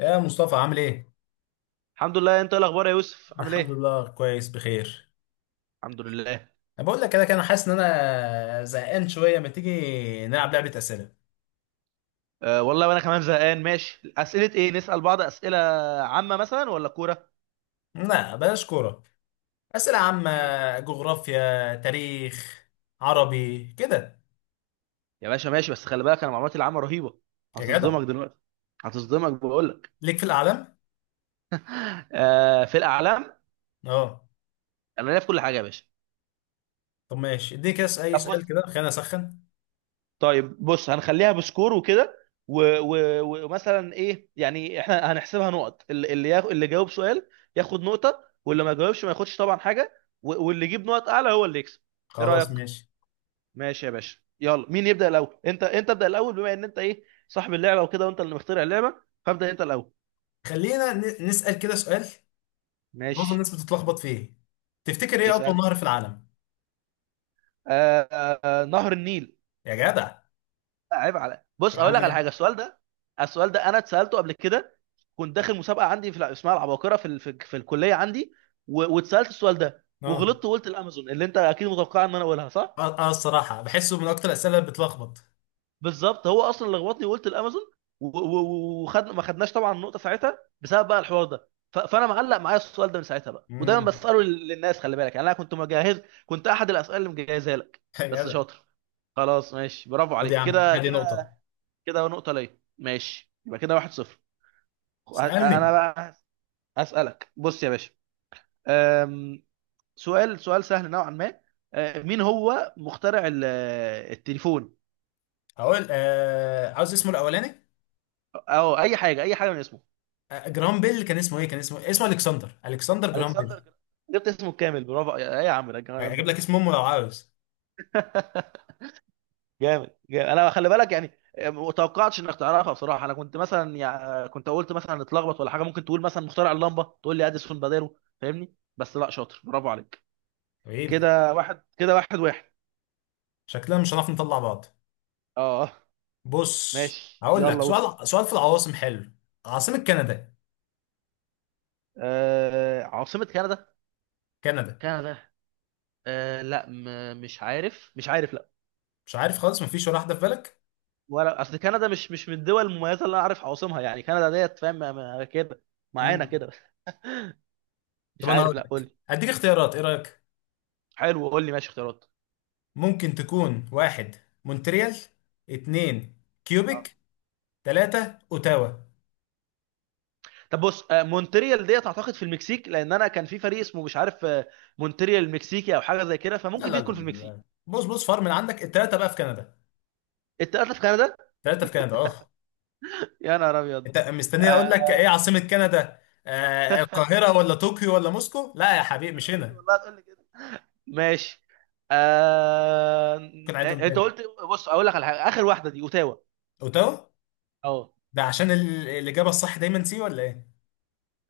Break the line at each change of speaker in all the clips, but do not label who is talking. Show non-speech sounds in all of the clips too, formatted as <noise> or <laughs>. يا مصطفى، عامل ايه؟
الحمد لله. انت ايه الاخبار يا يوسف؟ عامل
الحمد
ايه؟
لله، كويس بخير.
الحمد لله.
انا بقول لك كده كده، انا حاسس ان انا زهقان شويه. ما تيجي نلعب لعبه اسئله؟
أه والله، وانا كمان زهقان. ماشي، اسئله ايه نسال بعض؟ اسئله عامه مثلا ولا كوره؟
لا بلاش كوره، اسئله عامه.
ماشي
جغرافيا، تاريخ، عربي كده.
يا باشا، ماشي. بس خلي بالك انا معلوماتي العامه رهيبه،
يا جدع،
هتصدمك دلوقتي، هتصدمك بقول لك.
ليك في الاعلام.
أه في الاعلام،
اه.
انا ليا في كل حاجه يا باشا.
طب ماشي، اديني كده اي
طب
سؤال
بص،
كده، خلينا اسخن.
طيب بص، هنخليها بسكور وكده. و- و- ومثلا ايه يعني، احنا هنحسبها نقط، اللي جاوب سؤال ياخد نقطه، واللي ما جاوبش ما ياخدش طبعا حاجه، واللي يجيب نقط اعلى هو اللي يكسب. ايه
خلاص
رايك؟
ماشي.
ماشي يا باشا، يلا مين يبدأ الأول؟ انت ابدأ الأول، بما ان انت ايه صاحب اللعبة وكده، وانت اللي مخترع اللعبة، فابدأ انت الأول.
خلينا نسال كده سؤال معظم
ماشي،
الناس بتتلخبط فيه. تفتكر ايه اطول
اسألني.
نهر في العالم؟
آه آه، نهر النيل.
يا جدع.
لا، عيب على، بص
يا
اقول
عم.
لك على حاجة. السؤال ده، السؤال ده انا اتسألته قبل كده. كنت داخل مسابقة عندي اسمها العباقرة في الكلية عندي، واتسألت السؤال ده
اه
وغلطت وقلت الامازون، اللي انت اكيد متوقع ان انا اقولها صح.
اه، الصراحه بحسه من اكتر الاسئله اللي بتلخبط.
بالظبط، هو اصلا اللي لخبطني وقلت الامازون، وخد، ما خدناش طبعا النقطه ساعتها بسبب بقى الحوار ده، فانا معلق معايا السؤال ده من ساعتها بقى، ودايما
امم
بساله للناس. خلي بالك يعني، انا كنت مجهز، كنت احد الاسئله اللي مجهزها لك.
<laughs> يا
بس
جدع.
شاطر، خلاص ماشي، برافو
خد يا
عليك
عم،
كده
ادي
كده.
نقطة.
كده نقطه ليا، ماشي، يبقى كده واحد صفر. انا
اسألني.
بقى. اسالك بص يا باشا، أم، سؤال، سؤال سهل نوعا ما. مين هو مخترع التليفون؟
هقول عاوز اسمه الأولاني.
او اي حاجه، اي حاجه من اسمه.
جرام بيل، كان اسمه ايه؟ كان اسمه، اسمه الكسندر. الكسندر جرام
الكسندر
بيل.
جبت اسمه الكامل، برافو يا، ايه يا عم ده الجمال
اجيب لك
ده؟
اسم امه لو عاوز؟
<laughs> جامد، جامد، انا خلي بالك يعني ما توقعتش انك تعرفها بصراحه. انا كنت مثلا يعني، كنت قلت مثلا اتلخبط ولا حاجه، ممكن تقول مثلا مخترع اللمبه تقول لي اديسون باديرو، فاهمني؟ بس لا، شاطر، برافو عليك.
حبيبي،
كده واحد، كده واحد واحد.
شكلنا مش هنعرف نطلع بعض.
اه
بص،
ماشي،
هقول لك
يلا وصل.
سؤال، سؤال في العواصم حلو. عاصمة كندا؟
آه، عاصمه كندا،
كندا.
كندا، لا، مش عارف، مش عارف، لا.
مش عارف خالص؟ مفيش ولا واحدة في بالك؟
ولا اصل كندا مش من الدول المميزه اللي انا عارف عواصمها يعني. كندا ديت فاهم، كده، معانا
امم
كده. <laughs>
طب
مش
انا هقول
عارف، لا قول
لك،
لي.
هديك اختيارات، ايه رأيك؟
حلو، قول لي، ماشي، اختيارات.
ممكن تكون واحد، مونتريال. اتنين،
اه،
كيوبيك. تلاتة، اوتاوا.
طب بص، مونتريال ديت اعتقد في المكسيك، لان انا كان في فريق اسمه مش عارف، مونتريال المكسيكي او حاجه زي كده،
لا
فممكن
لا
دي
لا
تكون في المكسيك.
لا. بص بص، فار من عندك التلاتة بقى في كندا.
التلاته في كندا؟
التلاتة في كندا، اه.
يا نهار ابيض.
انت مستني اقول لك ايه
آه،
عاصمة كندا؟ القاهرة ولا طوكيو ولا موسكو؟ لا يا حبيبي،
انا
مش
قلت
هنا.
والله هتقول لي كده. ماشي. آه...
ممكن اعيدهم
انت
تاني؟
قلت، بص اقول لك على حاجه، اخر واحده دي اوتاوا.
اوتاوا.
اه،
ده عشان الإجابة الصح دايما سي ولا ايه؟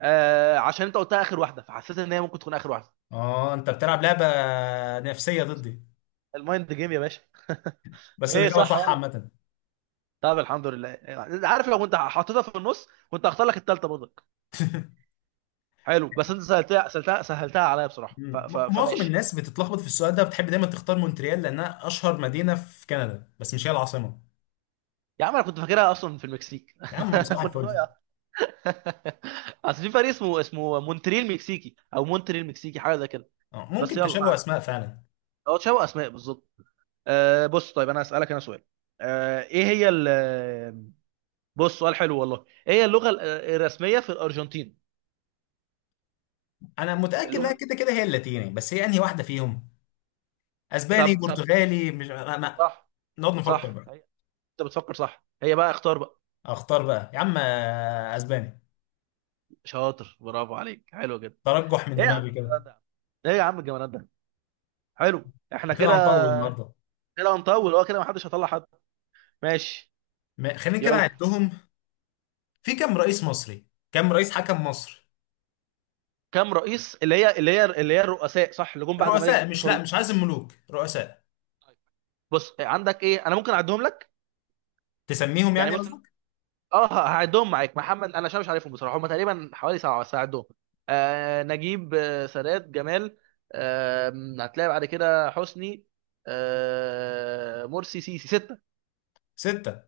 عشان انت قلتها اخر واحده، فحسيت ان هي ممكن تكون اخر واحده.
اه انت بتلعب لعبة نفسية ضدي.
المايند جيم يا باشا.
بس
ايه،
الإجابة
صح
صح
ولا؟
عامة.
طب الحمد لله. عارف لو كنت حطيتها في النص، كنت هختار لك التالتة برضه. حلو، بس انت سهلتها عليا بصراحه،
مم. معظم
فماشي.
الناس بتتلخبط في السؤال ده، بتحب دايما تختار مونتريال لأنها أشهر مدينة في كندا، بس مش هي العاصمة.
يا عم انا كنت فاكرها اصلا في المكسيك.
يا عم، صباح
<laughs> كنت
الفل.
ضايع. <laughs> اصل في فريق اسمه مونتريال مكسيكي، او مونتريال مكسيكي حاجه زي كده. بس
ممكن
يلا، ما
تشابه
علينا.
أسماء فعلا.
هو تشابه اسماء بالظبط. آه بص، طيب انا اسالك انا سؤال. آه ايه هي ال... بص، سؤال حلو والله، ايه هي اللغه الرسميه في الارجنتين؟
انا متاكد
اللغه
انها
ال-
كده كده هي اللاتيني، بس هي انهي واحده فيهم؟ اسباني،
طب طب،
برتغالي، مش انا.
صح،
نقعد نفكر
صح
بقى.
هي. انت بتفكر، صح، هي بقى، اختار بقى.
اختار بقى يا عم، اسباني.
شاطر، برافو عليك، حلو جدا.
ترجح من
ايه يا عم
دماغي كده.
الجمدان ده يا عم؟ ايه يا عم الجمدان ده؟ حلو احنا
كده
كده،
هنطول النهارده.
كده هنطول، اه كده محدش هيطلع حد. ماشي،
خلينا كده
يلا.
نعدهم. في كام رئيس مصري؟ كام رئيس حكم مصر؟
كم رئيس؟ اللي هي الرؤساء صح؟ اللي جم بعد الملك
رؤساء، مش، لا،
فاروق؟
مش عايز الملوك، رؤساء.
بص عندك ايه، انا ممكن اعدهم لك.
تسميهم
يعني
يعني
مثلا،
قصدك.
اه هعدهم معاك محمد، انا عشان مش عارفهم بصراحه، هم تقريبا حوالي سبعه بس هعدهم. آه نجيب، آه سادات، جمال، آه هتلاقي بعد كده حسني، آه مرسي، سيسي، سته.
ستة.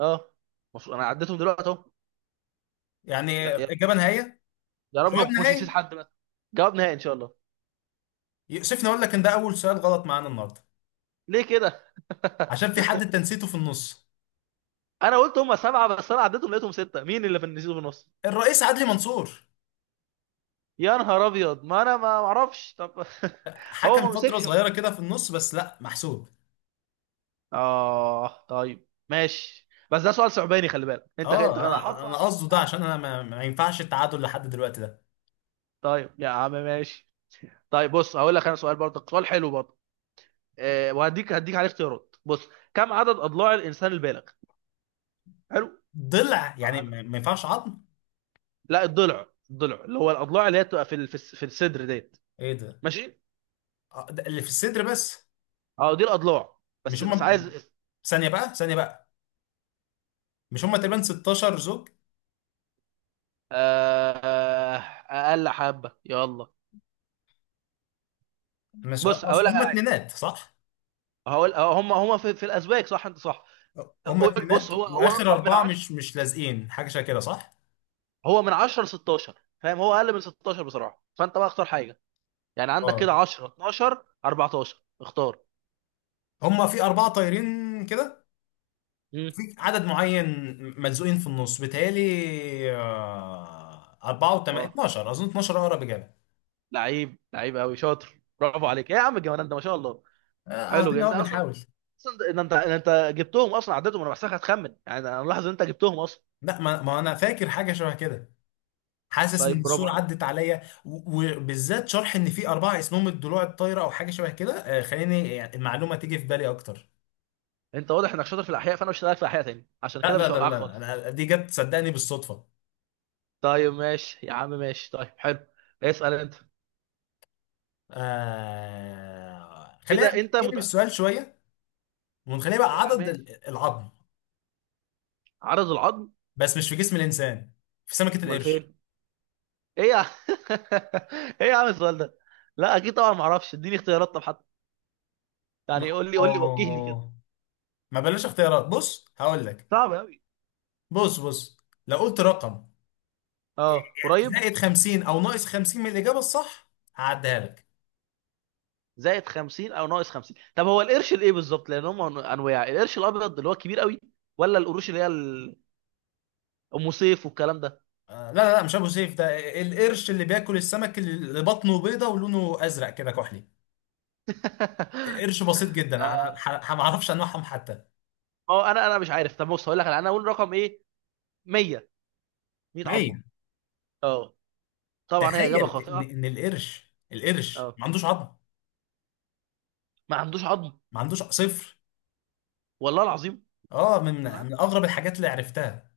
اه، المفروض انا عديتهم دلوقتي اهو.
يعني
يا يا-
إجابة نهائية؟
يا رب ما
جواب
اكونش نسيت
نهائي.
حد بس. جواب نهائي ان شاء الله.
يؤسفني أقول لك إن ده أول سؤال غلط معانا النهاردة.
ليه كده؟ <laughs>
عشان في حد أنت نسيته في النص.
انا قلت هم سبعه، بس انا عديتهم لقيتهم سته. مين اللي في النسيت في النص؟
الرئيس عدلي منصور.
يا نهار ابيض، ما انا ما اعرفش طب. <laughs> هو
حكم
ما
فترة
مسكش
صغيرة
يعتبر.
كده في النص، بس لا، محسوب.
اه طيب ماشي، بس ده سؤال صعباني، خلي بالك انت
اه،
انا
انا
حاطه
انا
عشان
قصده ده
تعدي.
عشان انا ما ينفعش التعادل لحد دلوقتي ده.
طيب يا عم ماشي. طيب بص، هقول لك انا سؤال برضك، سؤال حلو برضه. أه، وهديك، هديك عليه اختيارات. بص، كم عدد اضلاع الانسان البالغ؟ حلو،
ضلع يعني،
عدد.
ما ينفعش عظم.
لا، الضلع، الضلع اللي هو الاضلاع اللي هي بتبقى في ال- في الس- في الصدر ديت.
ايه ده؟
ماشي.
ده اللي في الصدر بس.
اه دي الاضلاع،
مش
بس بس
هم.
عايز.
ثانية بقى، ثانية بقى. مش هم تقريبا 16 زوج؟
آه، اقل حبه يلا.
مش،
بص هقول
اصل
لك
هم
على حاجه،
اتنينات صح؟
هقول هم، في الازواج صح، انت صح.
هم
قول بص،
اتنينات
هو هو
واخر
رقم من
اربعة
10.
مش لازقين، حاجة شبه كده صح؟
هو من 10 ل 16 فاهم، هو اقل من 16 بصراحه، فانت بقى اختار حاجه. يعني عندك
اه
كده 10، 12، 14، اختار.
هم في اربعة طايرين كده. في
امم،
عدد معين ملزوقين في النص بيتهيألي. أربعة وتمانية
اه.
12، أظن 12 أقرب إجابة.
لعيب، لعيب قوي، شاطر، برافو عليك، إيه يا عم الجمال ده، ما شاء الله. حلو جدا.
قاعدين أهو
انت اصلا،
بنحاول.
اصلا ده- ده انت ده انت جبتهم اصلا، عدتهم. انا بحسك هتخمن يعني، انا ملاحظ ان انت جبتهم اصلا.
لا ما أنا فاكر حاجة شبه كده. حاسس
طيب
إن
برافو
الصورة
عليك.
عدت عليا وبالذات شرح إن في أربعة اسمهم الضلوع الطايرة أو حاجة شبه كده. خليني يعني المعلومة تيجي في بالي أكتر.
انت واضح انك شاطر في الاحياء، فانا مش هسالك في الاحياء تاني عشان
لا
كده،
لا
مش
لا لا
هوقعك
لا،
خالص.
أنا دي جت صدقني بالصدفة.
طيب ماشي يا عم، ماشي، طيب حلو. اسال انت.
خلينا
كده انت
نقلب
مت...
السؤال شوية، ونخليه بقى
يا
عدد
ماشي،
العظم.
عدد العظم.
بس مش في جسم الإنسان، في سمكة
امال
القرش.
فين؟ ايه يا <laughs> ايه يا عم السؤال ده؟ لا اكيد طبعا ما اعرفش، اديني اختيارات طب حتى.
ما
يعني قول لي، قول لي، وجهني كده.
أوه. ما بلاش اختيارات، بص هقول لك.
صعب قوي.
بص بص، لو قلت رقم
اه
يعني
قريب.
زائد 50 او ناقص 50 من الاجابه الصح هعديها لك.
زائد 50 او ناقص 50، طب هو القرش الايه بالظبط؟ لان هم انواع، القرش الابيض اللي هو كبير قوي، ولا القروش اللي هي ام سيف والكلام ده.
لا لا لا، مش ابو سيف ده. القرش اللي بياكل السمك، اللي بطنه بيضه ولونه ازرق كده كحلي.
<laughs>
قرش بسيط جدا، انا
آه،
ما اعرفش انواعهم حتى.
ما هو انا، انا مش عارف طب. بص هقول لك على، انا اقول رقم ايه؟ 100، 100
100.
عظمه. اه، طبعا هي اجابه
تخيل ان
خاطئه.
القرش
اه،
ما عندوش عظم.
ما عندوش عظم.
ما عندوش، صفر.
والله العظيم.
اه، من
امال
من
عنده ايه؟
اغرب الحاجات اللي عرفتها.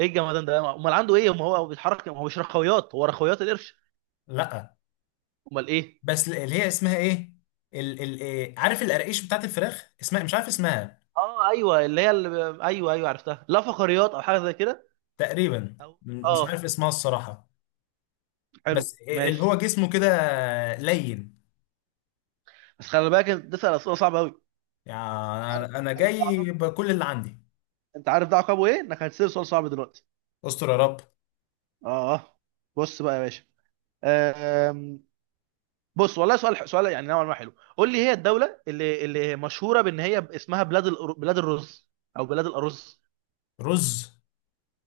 ايه الجمدان ده، امال عنده ايه؟ ما هو بيتحرك، ما هو مش رخويات، هو رخويات القرش؟
لا،
امال ايه؟
بس اللي هي اسمها ايه؟ ال إيه؟ عارف القراقيش بتاعت الفراخ، اسمها مش عارف اسمها.
اه ايوه، ايوه ايوه عرفتها، لا فقريات او حاجه زي كده.
تقريبا،
أو...
مش عارف
اه،
اسمها الصراحة.
حلو
بس إيه اللي هو
ماشي.
جسمه كده، لين.
بس خلي بالك، انت تسال اسئله صعبه قوي.
يعني
عارف،
انا
عارف، ده
جاي
عقاب.
بكل اللي عندي.
انت عارف ده عقابه ايه؟ انك هتسال سؤال صعب دلوقتي.
استر يا رب.
اه بص بقى يا باشا. بص والله سؤال، سؤال يعني نوعا ما حلو، قول لي. هي الدوله اللي مشهوره بان هي اسمها بلاد بلاد الرز، او بلاد الارز.
رز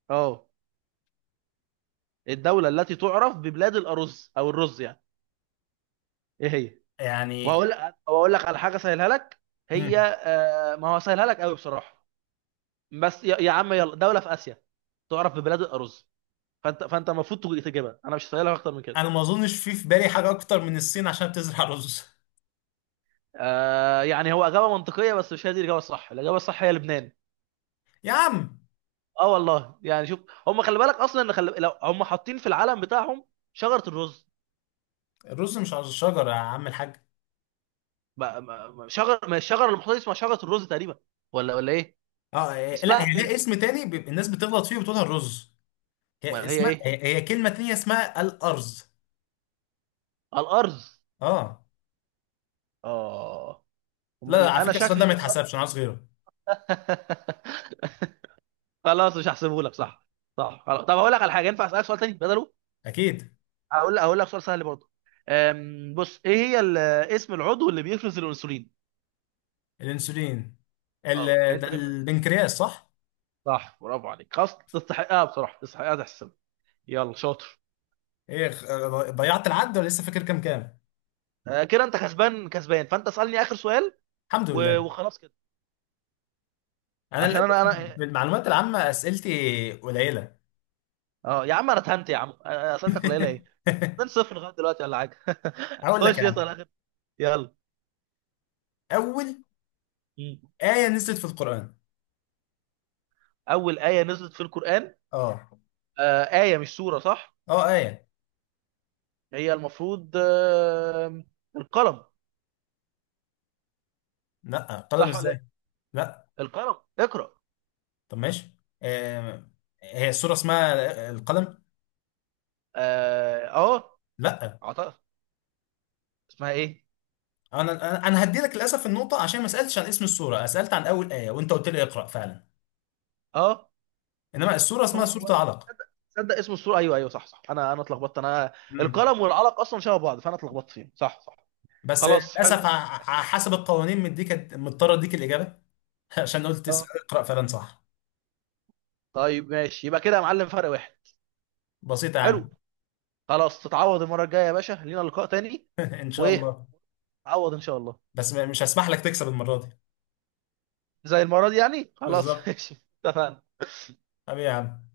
اه، الدوله التي تعرف ببلاد الارز، او الرز يعني، ايه هي؟
يعني.
وهقول، واقول لك على حاجه سهلها لك. هي
مم.
ما هو سهلها لك قوي بصراحه. بس يا عم، يلا، دوله في اسيا، تعرف ببلاد الارز، فانت، فانت المفروض تجيبها، انا مش سهلها اكتر من كده.
انا ما اظنش في بالي حاجة اكتر من الصين عشان بتزرع رز.
آه، يعني هو اجابه منطقيه، بس مش هي دي الاجابه الصح. الاجابه الصح هي لبنان.
يا عم،
اه والله، يعني شوف، هم خلي بالك اصلا ان لو هم حاطين في العلم بتاعهم شجره الرز.
الرز مش على الشجرة يا عم الحاج.
ما... ما... ما- شجر ما الشجره اللي محطوطه اسمها شجره الرز تقريبا، ولا ولا ايه؟
اه إيه، لا هي
اسمها
لها
كده.
اسم تاني، بيبقى الناس بتغلط فيه وبتقولها الرز. هي
امال هي
اسمها،
ايه؟
هي كلمة تانية اسمها الأرز.
الارز.
اه.
اه. هم
لا لا،
يبقى
على
انا
فكره السؤال ده
شكلي
ما
كده اصلا.
يتحسبش، انا عاوز غيره.
<laughs> خلاص، مش هحسبه لك، صح صح، خلاص. طب هقول لك على حاجه، ينفع اسالك سؤال تاني بدله؟
اكيد.
هقول، هقول لك سؤال سهل برضه. بص، ايه هي اسم العضو اللي بيفرز الانسولين؟
الانسولين. ال...
اه انت
ده
يبقى،
البنكرياس صح؟
صح، برافو عليك، خلاص تستحقها بصراحه، تستحقها تحسب. يلا شاطر.
ايه ضيعت العد ولا لسه فاكر كام
آه، كده انت كسبان، كسبان، فانت اسالني اخر سؤال،
الحمد لله.
وخلاص كده.
انا
عشان
للاسف
انا انا،
بالمعلومات العامه اسئلتي قليله.
اه يا عم انا اتهنت يا عم. اسئلتك قليله ايه؟
<laughs>
2 0 لغايه دلوقتي ولا حاجه. <laughs>
هقول لك
خش
يا عم.
اسال اخر. يلا.
اول
مم.
ايه نزلت في القران؟
اول ايه نزلت في القران؟
اه.
آه، ايه مش سوره صح؟
اه ايه،
هي المفروض آه، القلم.
لا قلم
صح ولا
ازاي؟
ايه؟
لا
القلم، اقرا.
طب ماشي، آه. هي السوره اسمها القلم؟
اه،
لا.
اعتقد. اسمها ايه؟
انا هدي لك للاسف النقطه عشان ما سالتش عن اسم السوره، سالت عن اول ايه وانت قلت لي اقرا فعلا.
اه،
انما الصوره اسمها
هو
صوره
هو،
علق.
تصدق، تصدق اسم السورة، ايوه ايوه، صح صح، انا اتلخبطت انا.
امم
القلم والعلق اصلا شبه بعض، فانا اتلخبطت فيهم، صح صح.
بس
خلاص
للاسف
حلو.
حسب القوانين مديك، مضطر اديك الاجابه. <laughs> عشان قلت تسال
اه
اقرا فلان صح.
طيب ماشي، يبقى كده يا معلم فرق واحد.
بسيطه يا
حلو.
عم.
خلاص تتعوض المرة الجاية يا باشا، لينا لقاء تاني.
<laughs> ان شاء
وايه،
الله.
تعوض ان شاء الله.
بس مش هسمح لك تكسب المره دي.
زي المرة دي يعني، خلاص <laughs>
بالظبط.
ماشي. اتفقنا.
حبيبي يا عم.